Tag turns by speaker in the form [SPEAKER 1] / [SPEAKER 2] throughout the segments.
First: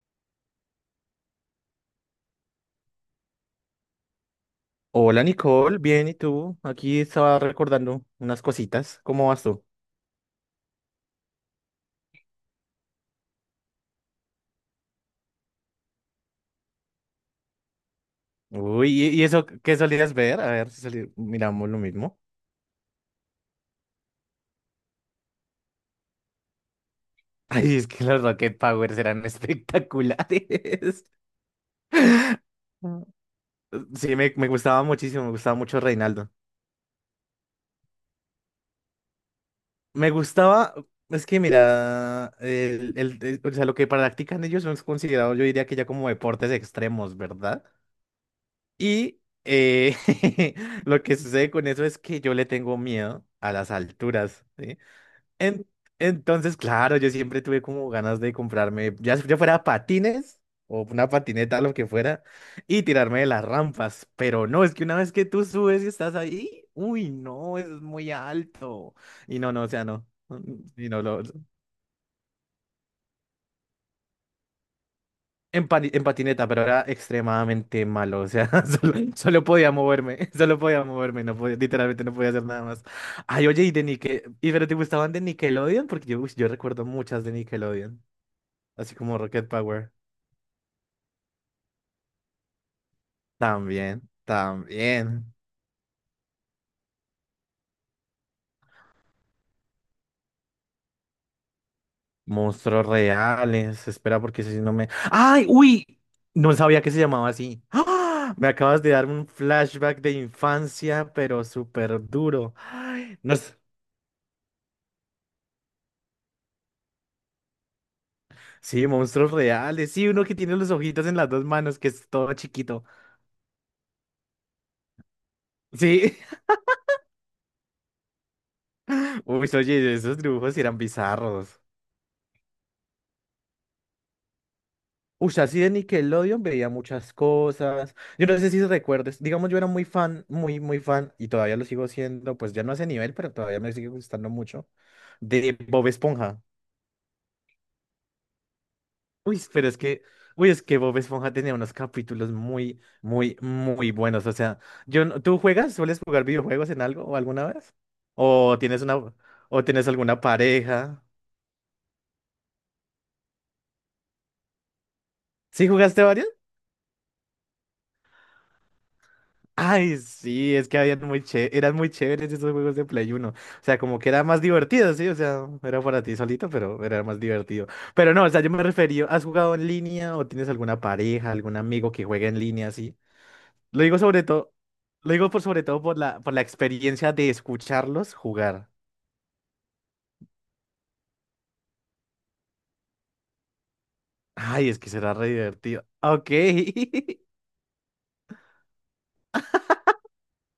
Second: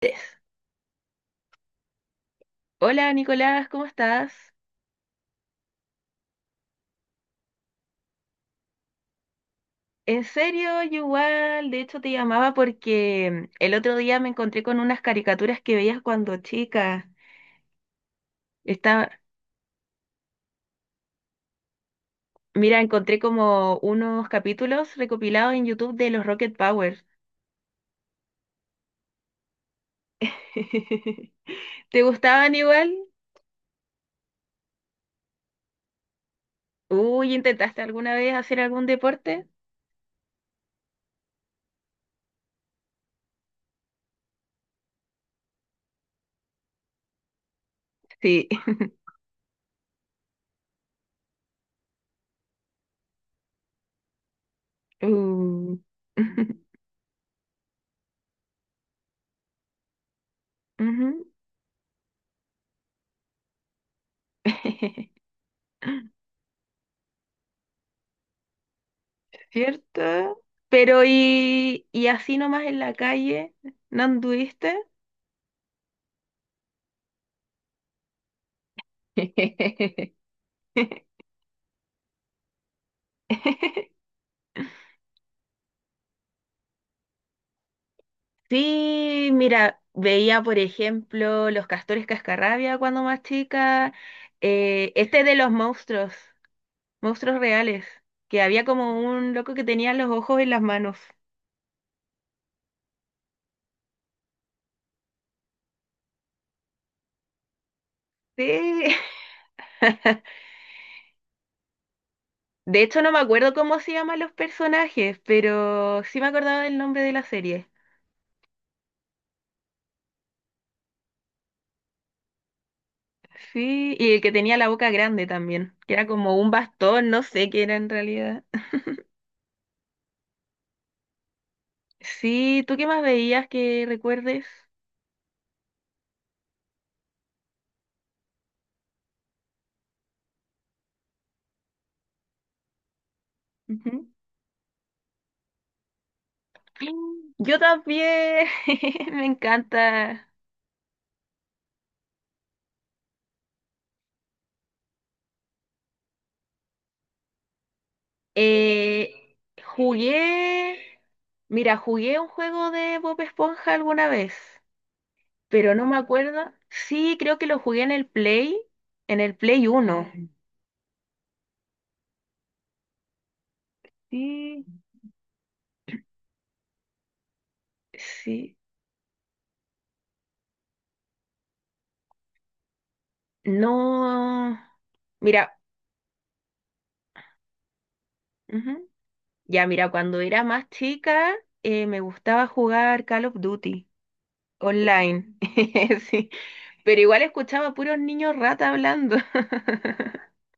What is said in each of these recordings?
[SPEAKER 1] Tess. Hola Nicolás, ¿cómo estás?
[SPEAKER 2] Hola Nicole, bien, ¿y tú? Aquí estaba recordando unas cositas. ¿Cómo vas tú?
[SPEAKER 1] En serio, yo igual, de hecho te llamaba porque el otro día me encontré con unas caricaturas que veías cuando chica.
[SPEAKER 2] Uy, ¿y
[SPEAKER 1] Estaba,
[SPEAKER 2] y eso qué solías ver? A ver si miramos lo mismo.
[SPEAKER 1] mira, encontré como unos capítulos recopilados en YouTube de los Rocket Power.
[SPEAKER 2] Ay, es que los Rocket Powers eran espectaculares.
[SPEAKER 1] ¿Te gustaban igual?
[SPEAKER 2] Mm. Sí, me gustaba muchísimo, me gustaba mucho Reinaldo.
[SPEAKER 1] Uy, ¿intentaste alguna vez hacer algún deporte?
[SPEAKER 2] Me gustaba, es que mira, o sea, lo que practican ellos son considerados, yo diría que ya como deportes extremos, ¿verdad?
[SPEAKER 1] Sí.
[SPEAKER 2] Y lo que sucede con eso es que yo le tengo miedo a las alturas, ¿sí? En-
[SPEAKER 1] Uh.
[SPEAKER 2] entonces, claro, yo siempre tuve como ganas de comprarme, ya fuera patines o una
[SPEAKER 1] Ujú.
[SPEAKER 2] patineta, lo que fuera, y tirarme de las rampas. Pero no, es que una vez que tú subes y estás ahí, uy, no, es muy alto. Y no, no, o sea, no.
[SPEAKER 1] ¿Cierto?
[SPEAKER 2] Y no,
[SPEAKER 1] Pero
[SPEAKER 2] lo,
[SPEAKER 1] y así nomás en la calle, ¿no anduviste?
[SPEAKER 2] En patineta, pero era extremadamente malo. O sea, solo podía moverme. Solo podía moverme. Literalmente no podía hacer nada más. Ay, oye, y de Nickel. ¿Y pero te gustaban de Nickelodeon? Porque yo, uy, yo recuerdo muchas de Nickelodeon. Así como
[SPEAKER 1] Sí,
[SPEAKER 2] Rocket
[SPEAKER 1] mira,
[SPEAKER 2] Power.
[SPEAKER 1] veía por ejemplo Los Castores Cascarrabia cuando más chica,
[SPEAKER 2] También,
[SPEAKER 1] este
[SPEAKER 2] también.
[SPEAKER 1] de los monstruos, monstruos reales, que había como un loco que tenía los ojos en las manos.
[SPEAKER 2] Monstruos reales. Espera, porque si no me. ¡Ay! ¡Uy! No sabía que se llamaba así. ¡Ah! Me acabas de
[SPEAKER 1] Sí.
[SPEAKER 2] dar un flashback de infancia, pero súper duro.
[SPEAKER 1] De hecho no me
[SPEAKER 2] Ay, no
[SPEAKER 1] acuerdo
[SPEAKER 2] sé.
[SPEAKER 1] cómo se llaman los personajes, pero sí me acordaba del nombre de la serie.
[SPEAKER 2] Sí, monstruos reales. Sí, uno que tiene los ojitos en las dos manos, que es todo chiquito.
[SPEAKER 1] Sí, y el que tenía la boca grande también, que era
[SPEAKER 2] Sí.
[SPEAKER 1] como un bastón, no sé qué era en realidad.
[SPEAKER 2] Uy, oye, esos dibujos eran bizarros.
[SPEAKER 1] Sí, ¿tú qué más veías que recuerdes?
[SPEAKER 2] Uy, así de Nickelodeon veía muchas cosas. Yo no sé si recuerdes. Digamos, yo era muy fan, muy fan, y todavía lo sigo siendo, pues ya no a ese nivel, pero todavía me sigue
[SPEAKER 1] Ujú.
[SPEAKER 2] gustando mucho, de Bob Esponja.
[SPEAKER 1] Yo también, me
[SPEAKER 2] Uy, pero es que,
[SPEAKER 1] encanta.
[SPEAKER 2] uy, es que Bob Esponja tenía unos capítulos muy buenos. O sea, yo, no- ¿tú juegas? ¿Sueles jugar videojuegos en algo o alguna vez? ¿O tienes
[SPEAKER 1] Eh,
[SPEAKER 2] o tienes alguna
[SPEAKER 1] jugué,
[SPEAKER 2] pareja?
[SPEAKER 1] mira, jugué un juego de Bob Esponja alguna vez,
[SPEAKER 2] ¿Sí
[SPEAKER 1] pero no me
[SPEAKER 2] jugaste varios?
[SPEAKER 1] acuerdo. Sí, creo que lo jugué en el en el Play
[SPEAKER 2] Ay,
[SPEAKER 1] uno.
[SPEAKER 2] sí, es que habían eran muy chéveres esos juegos de Play uno. O sea, como que era más divertido, sí, o sea, era para ti solito, pero era más divertido. Pero no, o sea, yo
[SPEAKER 1] Sí,
[SPEAKER 2] me refería, ¿has jugado en línea o tienes alguna pareja, algún amigo que juegue en línea, así? Lo digo sobre todo,
[SPEAKER 1] no.
[SPEAKER 2] lo digo por
[SPEAKER 1] Mira,
[SPEAKER 2] sobre todo por la experiencia de escucharlos jugar.
[SPEAKER 1] ujú. Ya, mira, cuando era más chica me gustaba jugar Call of Duty
[SPEAKER 2] Ay, es que será re
[SPEAKER 1] online,
[SPEAKER 2] divertido.
[SPEAKER 1] sí,
[SPEAKER 2] Ok.
[SPEAKER 1] pero igual escuchaba puros niños rata hablando.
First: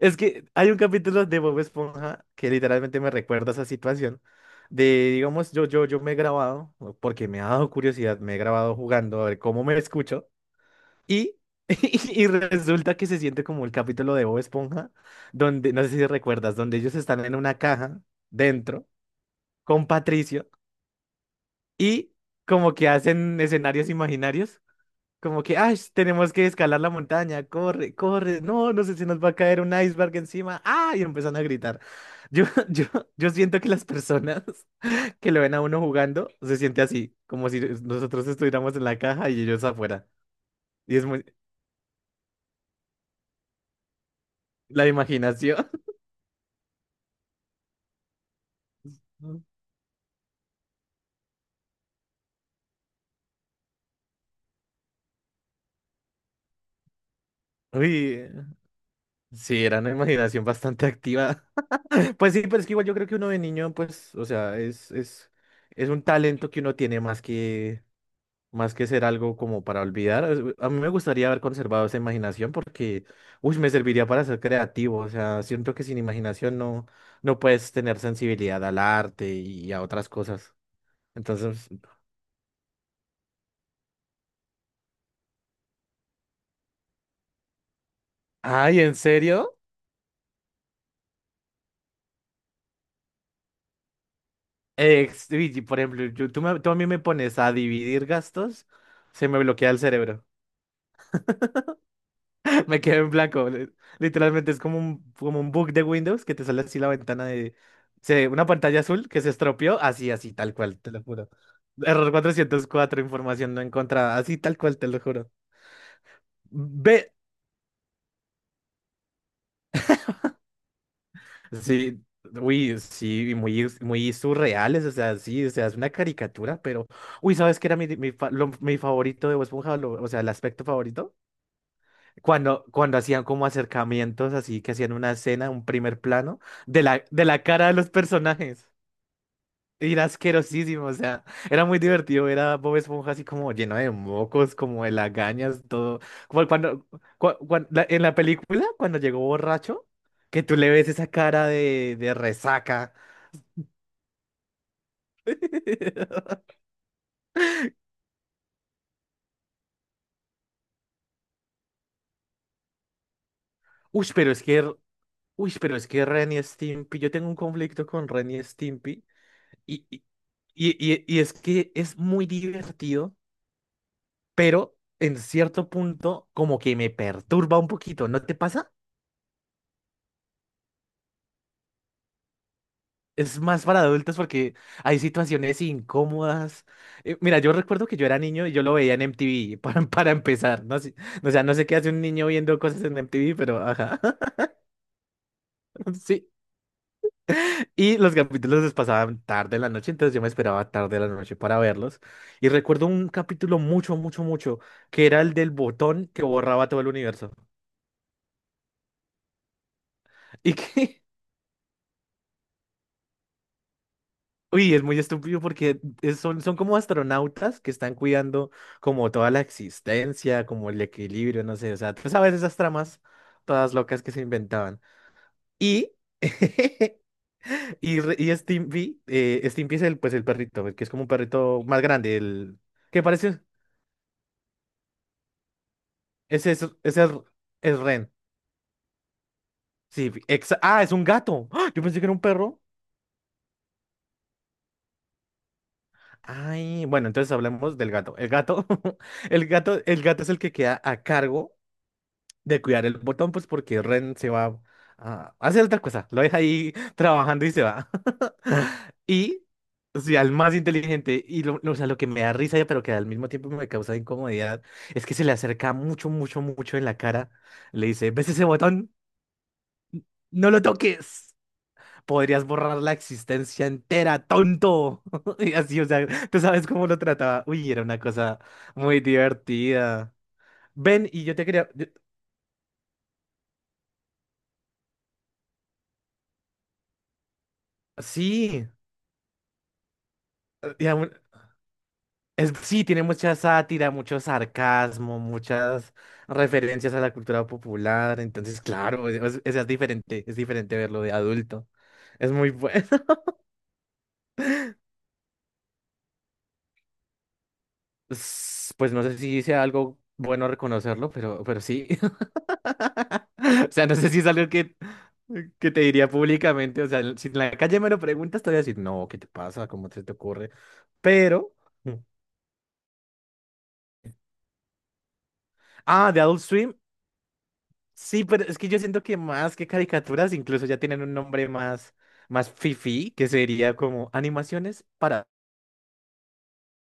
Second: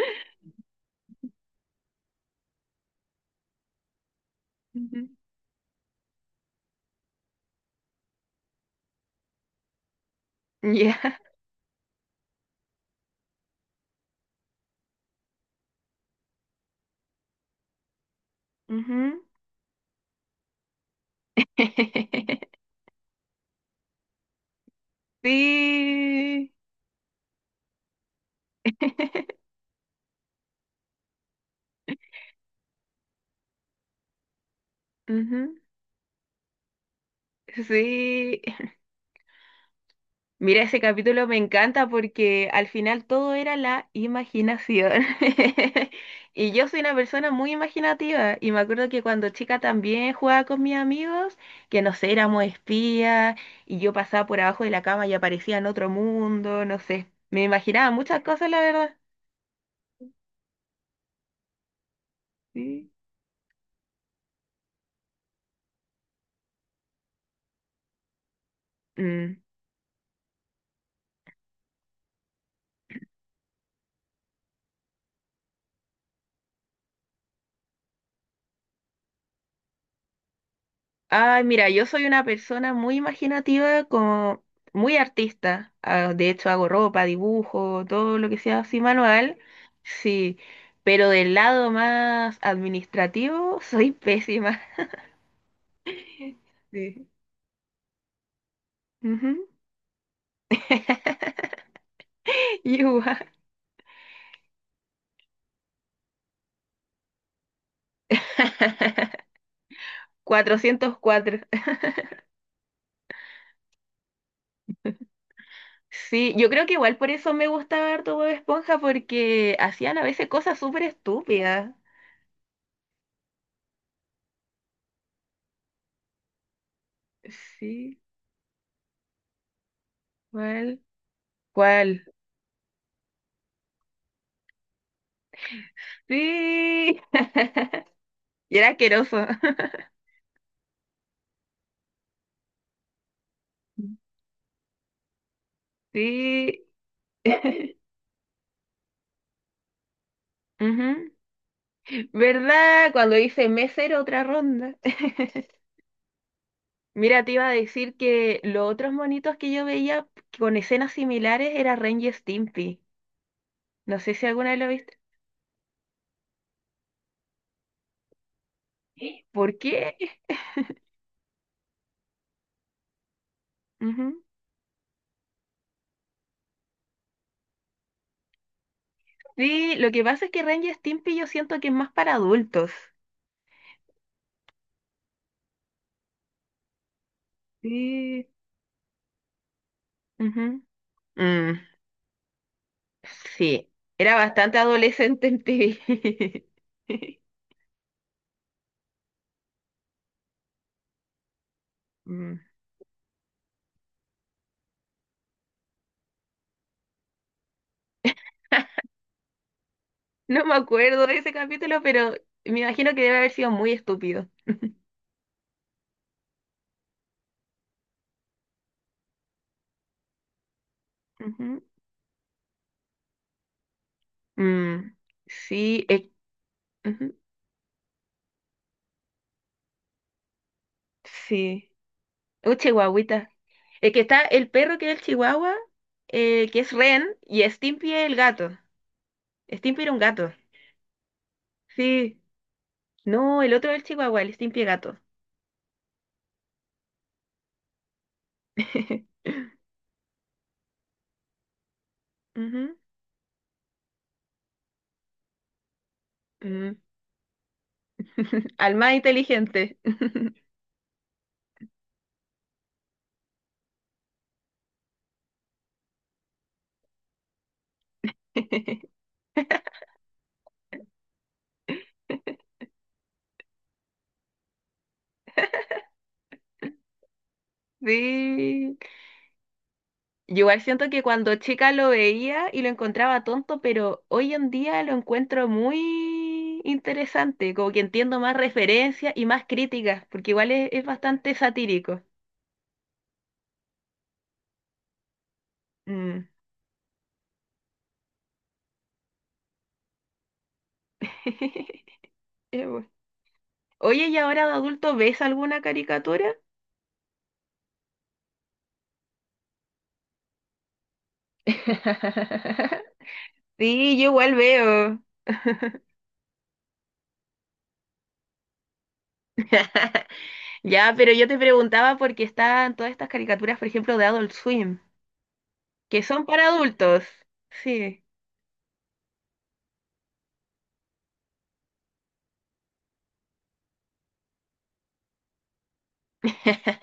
[SPEAKER 2] Es que hay un capítulo de Bob Esponja que literalmente me recuerda esa situación.
[SPEAKER 1] Ujú.
[SPEAKER 2] De, digamos, yo me he grabado, porque me ha dado curiosidad, me he grabado jugando a ver cómo me escucho.
[SPEAKER 1] Ya.
[SPEAKER 2] Y, y resulta que se siente como el capítulo de Bob Esponja, donde, no sé si recuerdas, donde ellos están en una caja dentro
[SPEAKER 1] Ujú.
[SPEAKER 2] con Patricio. Y como que hacen escenarios imaginarios, como que, ay, tenemos que
[SPEAKER 1] Sí.
[SPEAKER 2] escalar la montaña, corre, corre, no, no sé si nos va a caer un iceberg encima, ah, y empiezan a gritar. Yo, yo siento que las personas que lo ven
[SPEAKER 1] Ujú,
[SPEAKER 2] a uno jugando se siente así, como si nosotros
[SPEAKER 1] sí.
[SPEAKER 2] estuviéramos en la caja y ellos afuera.
[SPEAKER 1] Mira, ese
[SPEAKER 2] Y es muy,
[SPEAKER 1] capítulo me encanta porque al final todo era la
[SPEAKER 2] la
[SPEAKER 1] imaginación.
[SPEAKER 2] imaginación.
[SPEAKER 1] Y yo soy una persona muy imaginativa y me acuerdo que cuando chica también jugaba con mis amigos, que no sé, éramos espías y yo pasaba por abajo de la cama y aparecía en otro mundo, no sé. Me imaginaba muchas
[SPEAKER 2] Uy,
[SPEAKER 1] cosas, la verdad.
[SPEAKER 2] sí, era una imaginación bastante activa. Pues sí, pero es que igual yo creo que uno de niño, pues, o sea, es un talento que uno tiene más que ser algo
[SPEAKER 1] Mm.
[SPEAKER 2] como para olvidar, a mí me gustaría haber conservado esa imaginación porque, uy, me serviría para ser creativo. O sea, siento que sin imaginación no puedes tener sensibilidad al arte y a otras cosas.
[SPEAKER 1] Ay,
[SPEAKER 2] Entonces,
[SPEAKER 1] mira, yo soy una persona muy imaginativa, como muy artista. Ah, de hecho, hago ropa, dibujo, todo lo que sea así
[SPEAKER 2] ay, ¿en
[SPEAKER 1] manual.
[SPEAKER 2] serio?
[SPEAKER 1] Sí, pero del lado más administrativo soy pésima.
[SPEAKER 2] Uy, y por ejemplo, tú a mí me
[SPEAKER 1] Sí.
[SPEAKER 2] pones a dividir gastos, se me
[SPEAKER 1] Ujú.
[SPEAKER 2] bloquea el cerebro. Me quedé en
[SPEAKER 1] Igual.
[SPEAKER 2] blanco. Literalmente es como como un bug de Windows que te sale así la ventana de... una pantalla azul que se estropeó, así, así, tal cual, te
[SPEAKER 1] cuatrocientos
[SPEAKER 2] lo juro.
[SPEAKER 1] cuatro.
[SPEAKER 2] Error 404 información no encontrada, así, tal cual, te lo juro.
[SPEAKER 1] Sí, yo creo que igual por
[SPEAKER 2] Ve.
[SPEAKER 1] eso me gustaba harto Bob Esponja, porque hacían a veces cosas súper estúpidas.
[SPEAKER 2] Sí, uy, sí, y muy, muy surreales, o sea, sí, o sea, es una caricatura, pero... Uy, ¿sabes qué era
[SPEAKER 1] Sí,
[SPEAKER 2] mi favorito de Bob Esponja? O sea, el aspecto
[SPEAKER 1] ¿cuál?
[SPEAKER 2] favorito.
[SPEAKER 1] ¿Cuál?
[SPEAKER 2] Cuando hacían como acercamientos, así que hacían una escena, un primer plano,
[SPEAKER 1] Sí.
[SPEAKER 2] de la cara de los
[SPEAKER 1] Y era
[SPEAKER 2] personajes.
[SPEAKER 1] asqueroso.
[SPEAKER 2] Era asquerosísimo, o sea, era muy divertido ver a Bob Esponja así como lleno de mocos, como de lagañas, todo. Como
[SPEAKER 1] Sí.
[SPEAKER 2] cuando, en la película, cuando llegó borracho, que tú le ves esa
[SPEAKER 1] Ujú.
[SPEAKER 2] cara de
[SPEAKER 1] ¿Verdad?
[SPEAKER 2] resaca.
[SPEAKER 1] Cuando hice mesero, otra ronda. Mira, te iba a decir que los otros monitos que yo veía con escenas similares era Ren y Stimpy. No
[SPEAKER 2] Uy,
[SPEAKER 1] sé si
[SPEAKER 2] pero es
[SPEAKER 1] alguna vez lo
[SPEAKER 2] que,
[SPEAKER 1] viste.
[SPEAKER 2] uy, pero es que Ren y Stimpy, yo tengo un conflicto con Ren y Stimpy.
[SPEAKER 1] ¿Por
[SPEAKER 2] Y,
[SPEAKER 1] qué?
[SPEAKER 2] y, y es que es muy divertido,
[SPEAKER 1] Ujú.
[SPEAKER 2] pero en cierto punto como que me perturba un poquito, ¿no te pasa?
[SPEAKER 1] Sí, lo que pasa es que Ren y Stimpy yo siento que es más para adultos.
[SPEAKER 2] Es más para adultos porque hay situaciones incómodas. Mira, yo recuerdo que yo era
[SPEAKER 1] Sí.
[SPEAKER 2] niño y yo lo veía en MTV para
[SPEAKER 1] Ujú.
[SPEAKER 2] empezar. No sé, o sea, no
[SPEAKER 1] Mm,
[SPEAKER 2] sé qué hace un niño viendo cosas en MTV, pero
[SPEAKER 1] sí,
[SPEAKER 2] ajá,
[SPEAKER 1] era bastante adolescente en
[SPEAKER 2] sí.
[SPEAKER 1] TV.
[SPEAKER 2] Y los capítulos los pasaban tarde en la noche, entonces yo me esperaba tarde en la noche para verlos.
[SPEAKER 1] Mm.
[SPEAKER 2] Y recuerdo un capítulo mucho, que era el del botón que borraba todo el universo.
[SPEAKER 1] No me
[SPEAKER 2] Y que,
[SPEAKER 1] acuerdo de ese capítulo, pero me imagino que debe haber sido muy estúpido.
[SPEAKER 2] uy, es muy estúpido porque son, son como astronautas que están cuidando como toda la existencia, como el equilibrio, no sé, o sea, tú sabes esas tramas todas locas que se
[SPEAKER 1] Ujú.
[SPEAKER 2] inventaban.
[SPEAKER 1] Mm, sí,
[SPEAKER 2] Y,
[SPEAKER 1] ujú,
[SPEAKER 2] y, re- y Stimpy, Stimpy es el, pues, el perrito, el que es como un perrito
[SPEAKER 1] sí.
[SPEAKER 2] más grande,
[SPEAKER 1] Un
[SPEAKER 2] el que
[SPEAKER 1] chihuahuita.
[SPEAKER 2] parece,
[SPEAKER 1] Es que está el perro que es el chihuahua, que es Ren,
[SPEAKER 2] ese
[SPEAKER 1] y
[SPEAKER 2] es
[SPEAKER 1] Stimpy es
[SPEAKER 2] Ren.
[SPEAKER 1] el gato. Stimpy era un
[SPEAKER 2] Sí,
[SPEAKER 1] gato.
[SPEAKER 2] ah, es un gato. ¡Ah! Yo pensé que era
[SPEAKER 1] Sí.
[SPEAKER 2] un perro.
[SPEAKER 1] No, el otro es el chihuahua, el Stimpy es gato.
[SPEAKER 2] Ay, bueno, entonces hablemos del gato. El gato, el gato es el que queda a cargo de
[SPEAKER 1] Ujú,
[SPEAKER 2] cuidar el botón, pues porque Ren se va a hacer otra cosa, lo deja ahí
[SPEAKER 1] ujú.
[SPEAKER 2] trabajando y se va.
[SPEAKER 1] Al más
[SPEAKER 2] Y,
[SPEAKER 1] inteligente.
[SPEAKER 2] o sea, el más inteligente, o sea, lo que me da risa, pero que al mismo tiempo me causa incomodidad, es que se le acerca mucho en la cara, le dice, ¿ves ese botón? No lo toques. Podrías borrar la existencia entera, tonto. Y así, o sea, tú sabes cómo lo trataba. Uy, era una cosa
[SPEAKER 1] Sí.
[SPEAKER 2] muy divertida.
[SPEAKER 1] Yo igual siento que
[SPEAKER 2] Ven, y
[SPEAKER 1] cuando
[SPEAKER 2] yo te quería...
[SPEAKER 1] chica
[SPEAKER 2] yo-
[SPEAKER 1] lo veía y lo encontraba tonto, pero hoy en día lo encuentro muy interesante, como que entiendo más
[SPEAKER 2] Sí,
[SPEAKER 1] referencias y más críticas, porque igual es bastante satírico.
[SPEAKER 2] Es, sí, tiene mucha sátira, mucho sarcasmo, muchas
[SPEAKER 1] Mm.
[SPEAKER 2] referencias a la cultura popular. Entonces, claro, es diferente verlo de adulto. Es muy
[SPEAKER 1] Es
[SPEAKER 2] bueno.
[SPEAKER 1] bueno. Oye, ¿y ahora de adulto ves alguna caricatura?
[SPEAKER 2] Pues no sé si sea algo bueno reconocerlo, pero sí. O sea, no
[SPEAKER 1] Sí, yo
[SPEAKER 2] sé si es
[SPEAKER 1] igual
[SPEAKER 2] algo
[SPEAKER 1] veo.
[SPEAKER 2] que te diría públicamente. O sea, si en la calle me lo preguntas, te voy a decir, no, ¿qué te pasa? ¿Cómo se te ocurre?
[SPEAKER 1] Ya, pero yo te
[SPEAKER 2] Pero... mm,
[SPEAKER 1] preguntaba por qué están todas estas caricaturas, por ejemplo, de Adult Swim, que
[SPEAKER 2] ah, de
[SPEAKER 1] son
[SPEAKER 2] Adult
[SPEAKER 1] para
[SPEAKER 2] Swim.
[SPEAKER 1] adultos. Sí.
[SPEAKER 2] Sí, pero es que yo siento que más que caricaturas, incluso ya tienen un nombre más, más fifí, que sería como animaciones para...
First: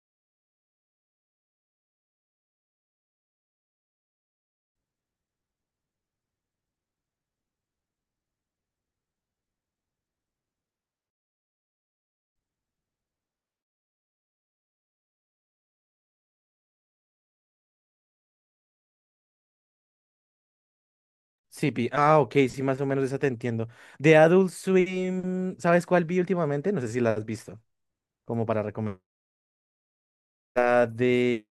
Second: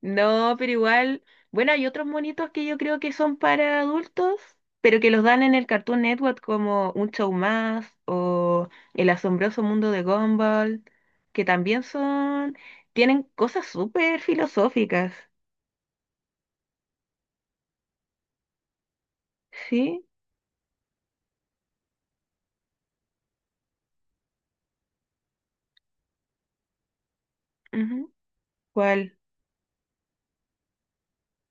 [SPEAKER 1] No, pero igual, bueno, hay otros monitos que yo creo que son para adultos, pero que los dan en el Cartoon Network como Un Show Más o El Asombroso Mundo de Gumball, que también son, tienen cosas súper filosóficas, ¿sí?
[SPEAKER 2] Sipi. Ah, ok, sí, más o menos esa te entiendo. De Adult Swim, ¿sabes cuál vi últimamente? No sé si la has visto,
[SPEAKER 1] Ujú.
[SPEAKER 2] como para recomendar.
[SPEAKER 1] ¿Cuál?
[SPEAKER 2] La de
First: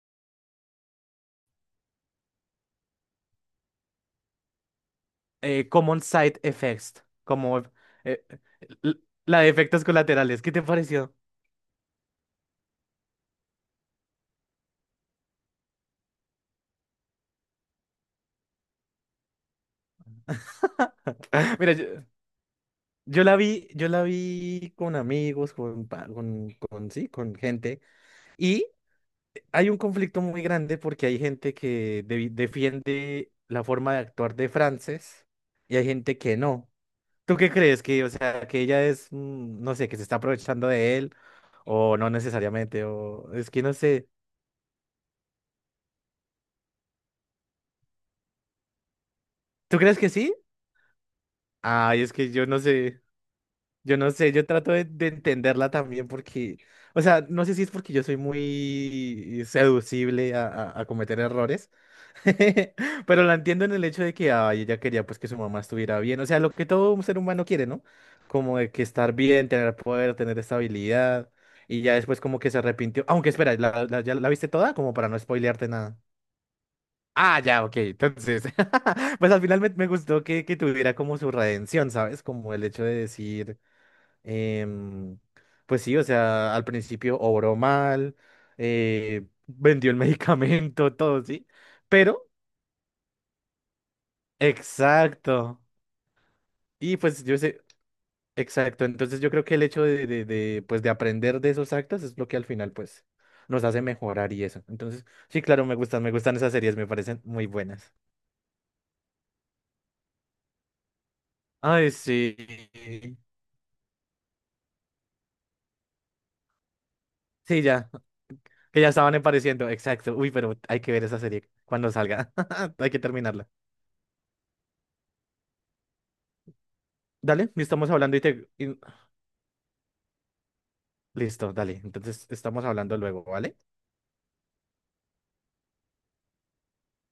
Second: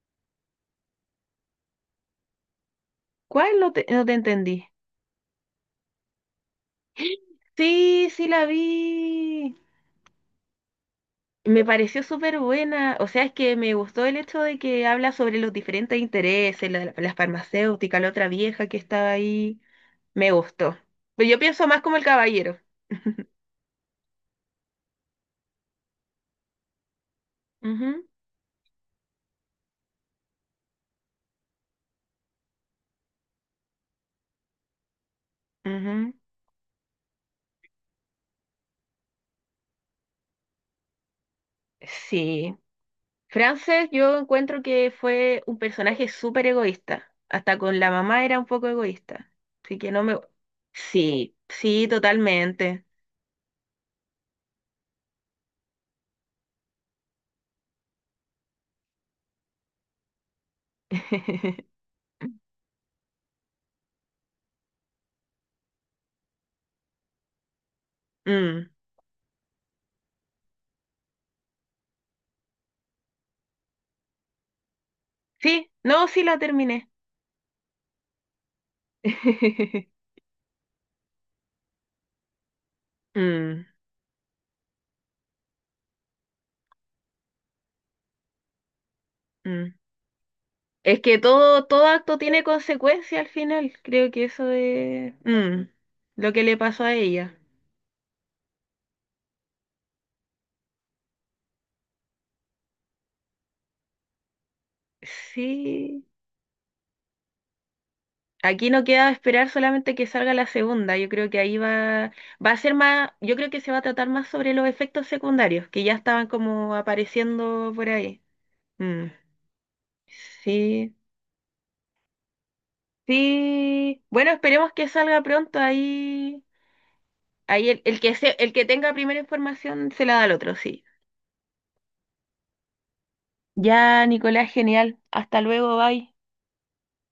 [SPEAKER 1] ¿Cuál no te entendí?
[SPEAKER 2] Common Side Effects, como
[SPEAKER 1] Sí,
[SPEAKER 2] eh,
[SPEAKER 1] sí la
[SPEAKER 2] l- la de
[SPEAKER 1] vi.
[SPEAKER 2] efectos colaterales. ¿Qué te pareció?
[SPEAKER 1] Me pareció súper buena, o sea, es que me gustó el hecho de que habla sobre los diferentes intereses, la farmacéutica, la otra vieja que estaba ahí, me gustó. Pero yo pienso
[SPEAKER 2] Mira,
[SPEAKER 1] más como el caballero.
[SPEAKER 2] yo la vi con amigos, con, pa- con, sí, con gente.
[SPEAKER 1] Ujú,
[SPEAKER 2] Hay un conflicto muy grande porque hay gente que defiende la forma de actuar de Frances y hay
[SPEAKER 1] ujú.
[SPEAKER 2] gente que no. ¿Tú qué crees? Que, o sea, que ella es, mm, no sé, que se está aprovechando de él o no
[SPEAKER 1] Sí.
[SPEAKER 2] necesariamente, o es que no
[SPEAKER 1] Frances,
[SPEAKER 2] sé.
[SPEAKER 1] yo encuentro que fue un personaje súper egoísta. Hasta con la mamá era un poco egoísta. Así
[SPEAKER 2] ¿Tú
[SPEAKER 1] que
[SPEAKER 2] crees
[SPEAKER 1] no
[SPEAKER 2] que
[SPEAKER 1] me...
[SPEAKER 2] sí?
[SPEAKER 1] Sí, sí,
[SPEAKER 2] Ay, es que yo no
[SPEAKER 1] totalmente.
[SPEAKER 2] sé, yo no sé, yo trato de entenderla también porque, o sea, no sé si es porque yo soy muy seducible a cometer errores. Pero la entiendo en el hecho de que ay, ella quería pues que su mamá estuviera bien, o sea, lo que todo un ser humano quiere, ¿no? Como
[SPEAKER 1] Mm.
[SPEAKER 2] de que estar bien, tener poder, tener estabilidad, y ya después como que se arrepintió. Aunque espera, ya la viste toda? Como para no spoilearte
[SPEAKER 1] Sí,
[SPEAKER 2] nada.
[SPEAKER 1] no, sí la terminé.
[SPEAKER 2] Ah, ya, ok, entonces, pues al final me gustó que tuviera como su redención, ¿sabes? Como el hecho de decir,
[SPEAKER 1] Mm.
[SPEAKER 2] em, pues sí, o sea, al principio obró mal,
[SPEAKER 1] Mm.
[SPEAKER 2] vendió el medicamento,
[SPEAKER 1] Es que
[SPEAKER 2] todo, ¿sí?
[SPEAKER 1] todo acto
[SPEAKER 2] Pero
[SPEAKER 1] tiene consecuencia al final. Creo que eso de
[SPEAKER 2] exacto.
[SPEAKER 1] mm, lo que le pasó a
[SPEAKER 2] Y pues
[SPEAKER 1] ella.
[SPEAKER 2] yo sé, exacto. Entonces yo creo que el hecho de, pues de aprender de esos actos es lo que al final pues nos hace mejorar y eso. Entonces, sí, claro,
[SPEAKER 1] Sí.
[SPEAKER 2] me gustan esas series, me parecen muy buenas.
[SPEAKER 1] Aquí no queda esperar solamente que salga la segunda. Yo creo que ahí
[SPEAKER 2] Ay,
[SPEAKER 1] va,
[SPEAKER 2] sí.
[SPEAKER 1] va a ser más, yo creo que se va a tratar más sobre los efectos secundarios que ya estaban como
[SPEAKER 2] Sí,
[SPEAKER 1] apareciendo por
[SPEAKER 2] ya,
[SPEAKER 1] ahí.
[SPEAKER 2] que ya
[SPEAKER 1] Mm.
[SPEAKER 2] estaban apareciendo, exacto. Uy, pero hay que
[SPEAKER 1] Sí,
[SPEAKER 2] ver esa serie cuando salga. Hay que terminarla.
[SPEAKER 1] sí. Bueno, esperemos que salga pronto ahí.
[SPEAKER 2] Dale,
[SPEAKER 1] Ahí
[SPEAKER 2] estamos hablando y te...
[SPEAKER 1] el que
[SPEAKER 2] y-
[SPEAKER 1] tenga primera información se la da al otro, sí.
[SPEAKER 2] Listo, dale. Entonces estamos hablando luego, ¿vale?
[SPEAKER 1] Ya, Nicolás, genial. Hasta luego, bye.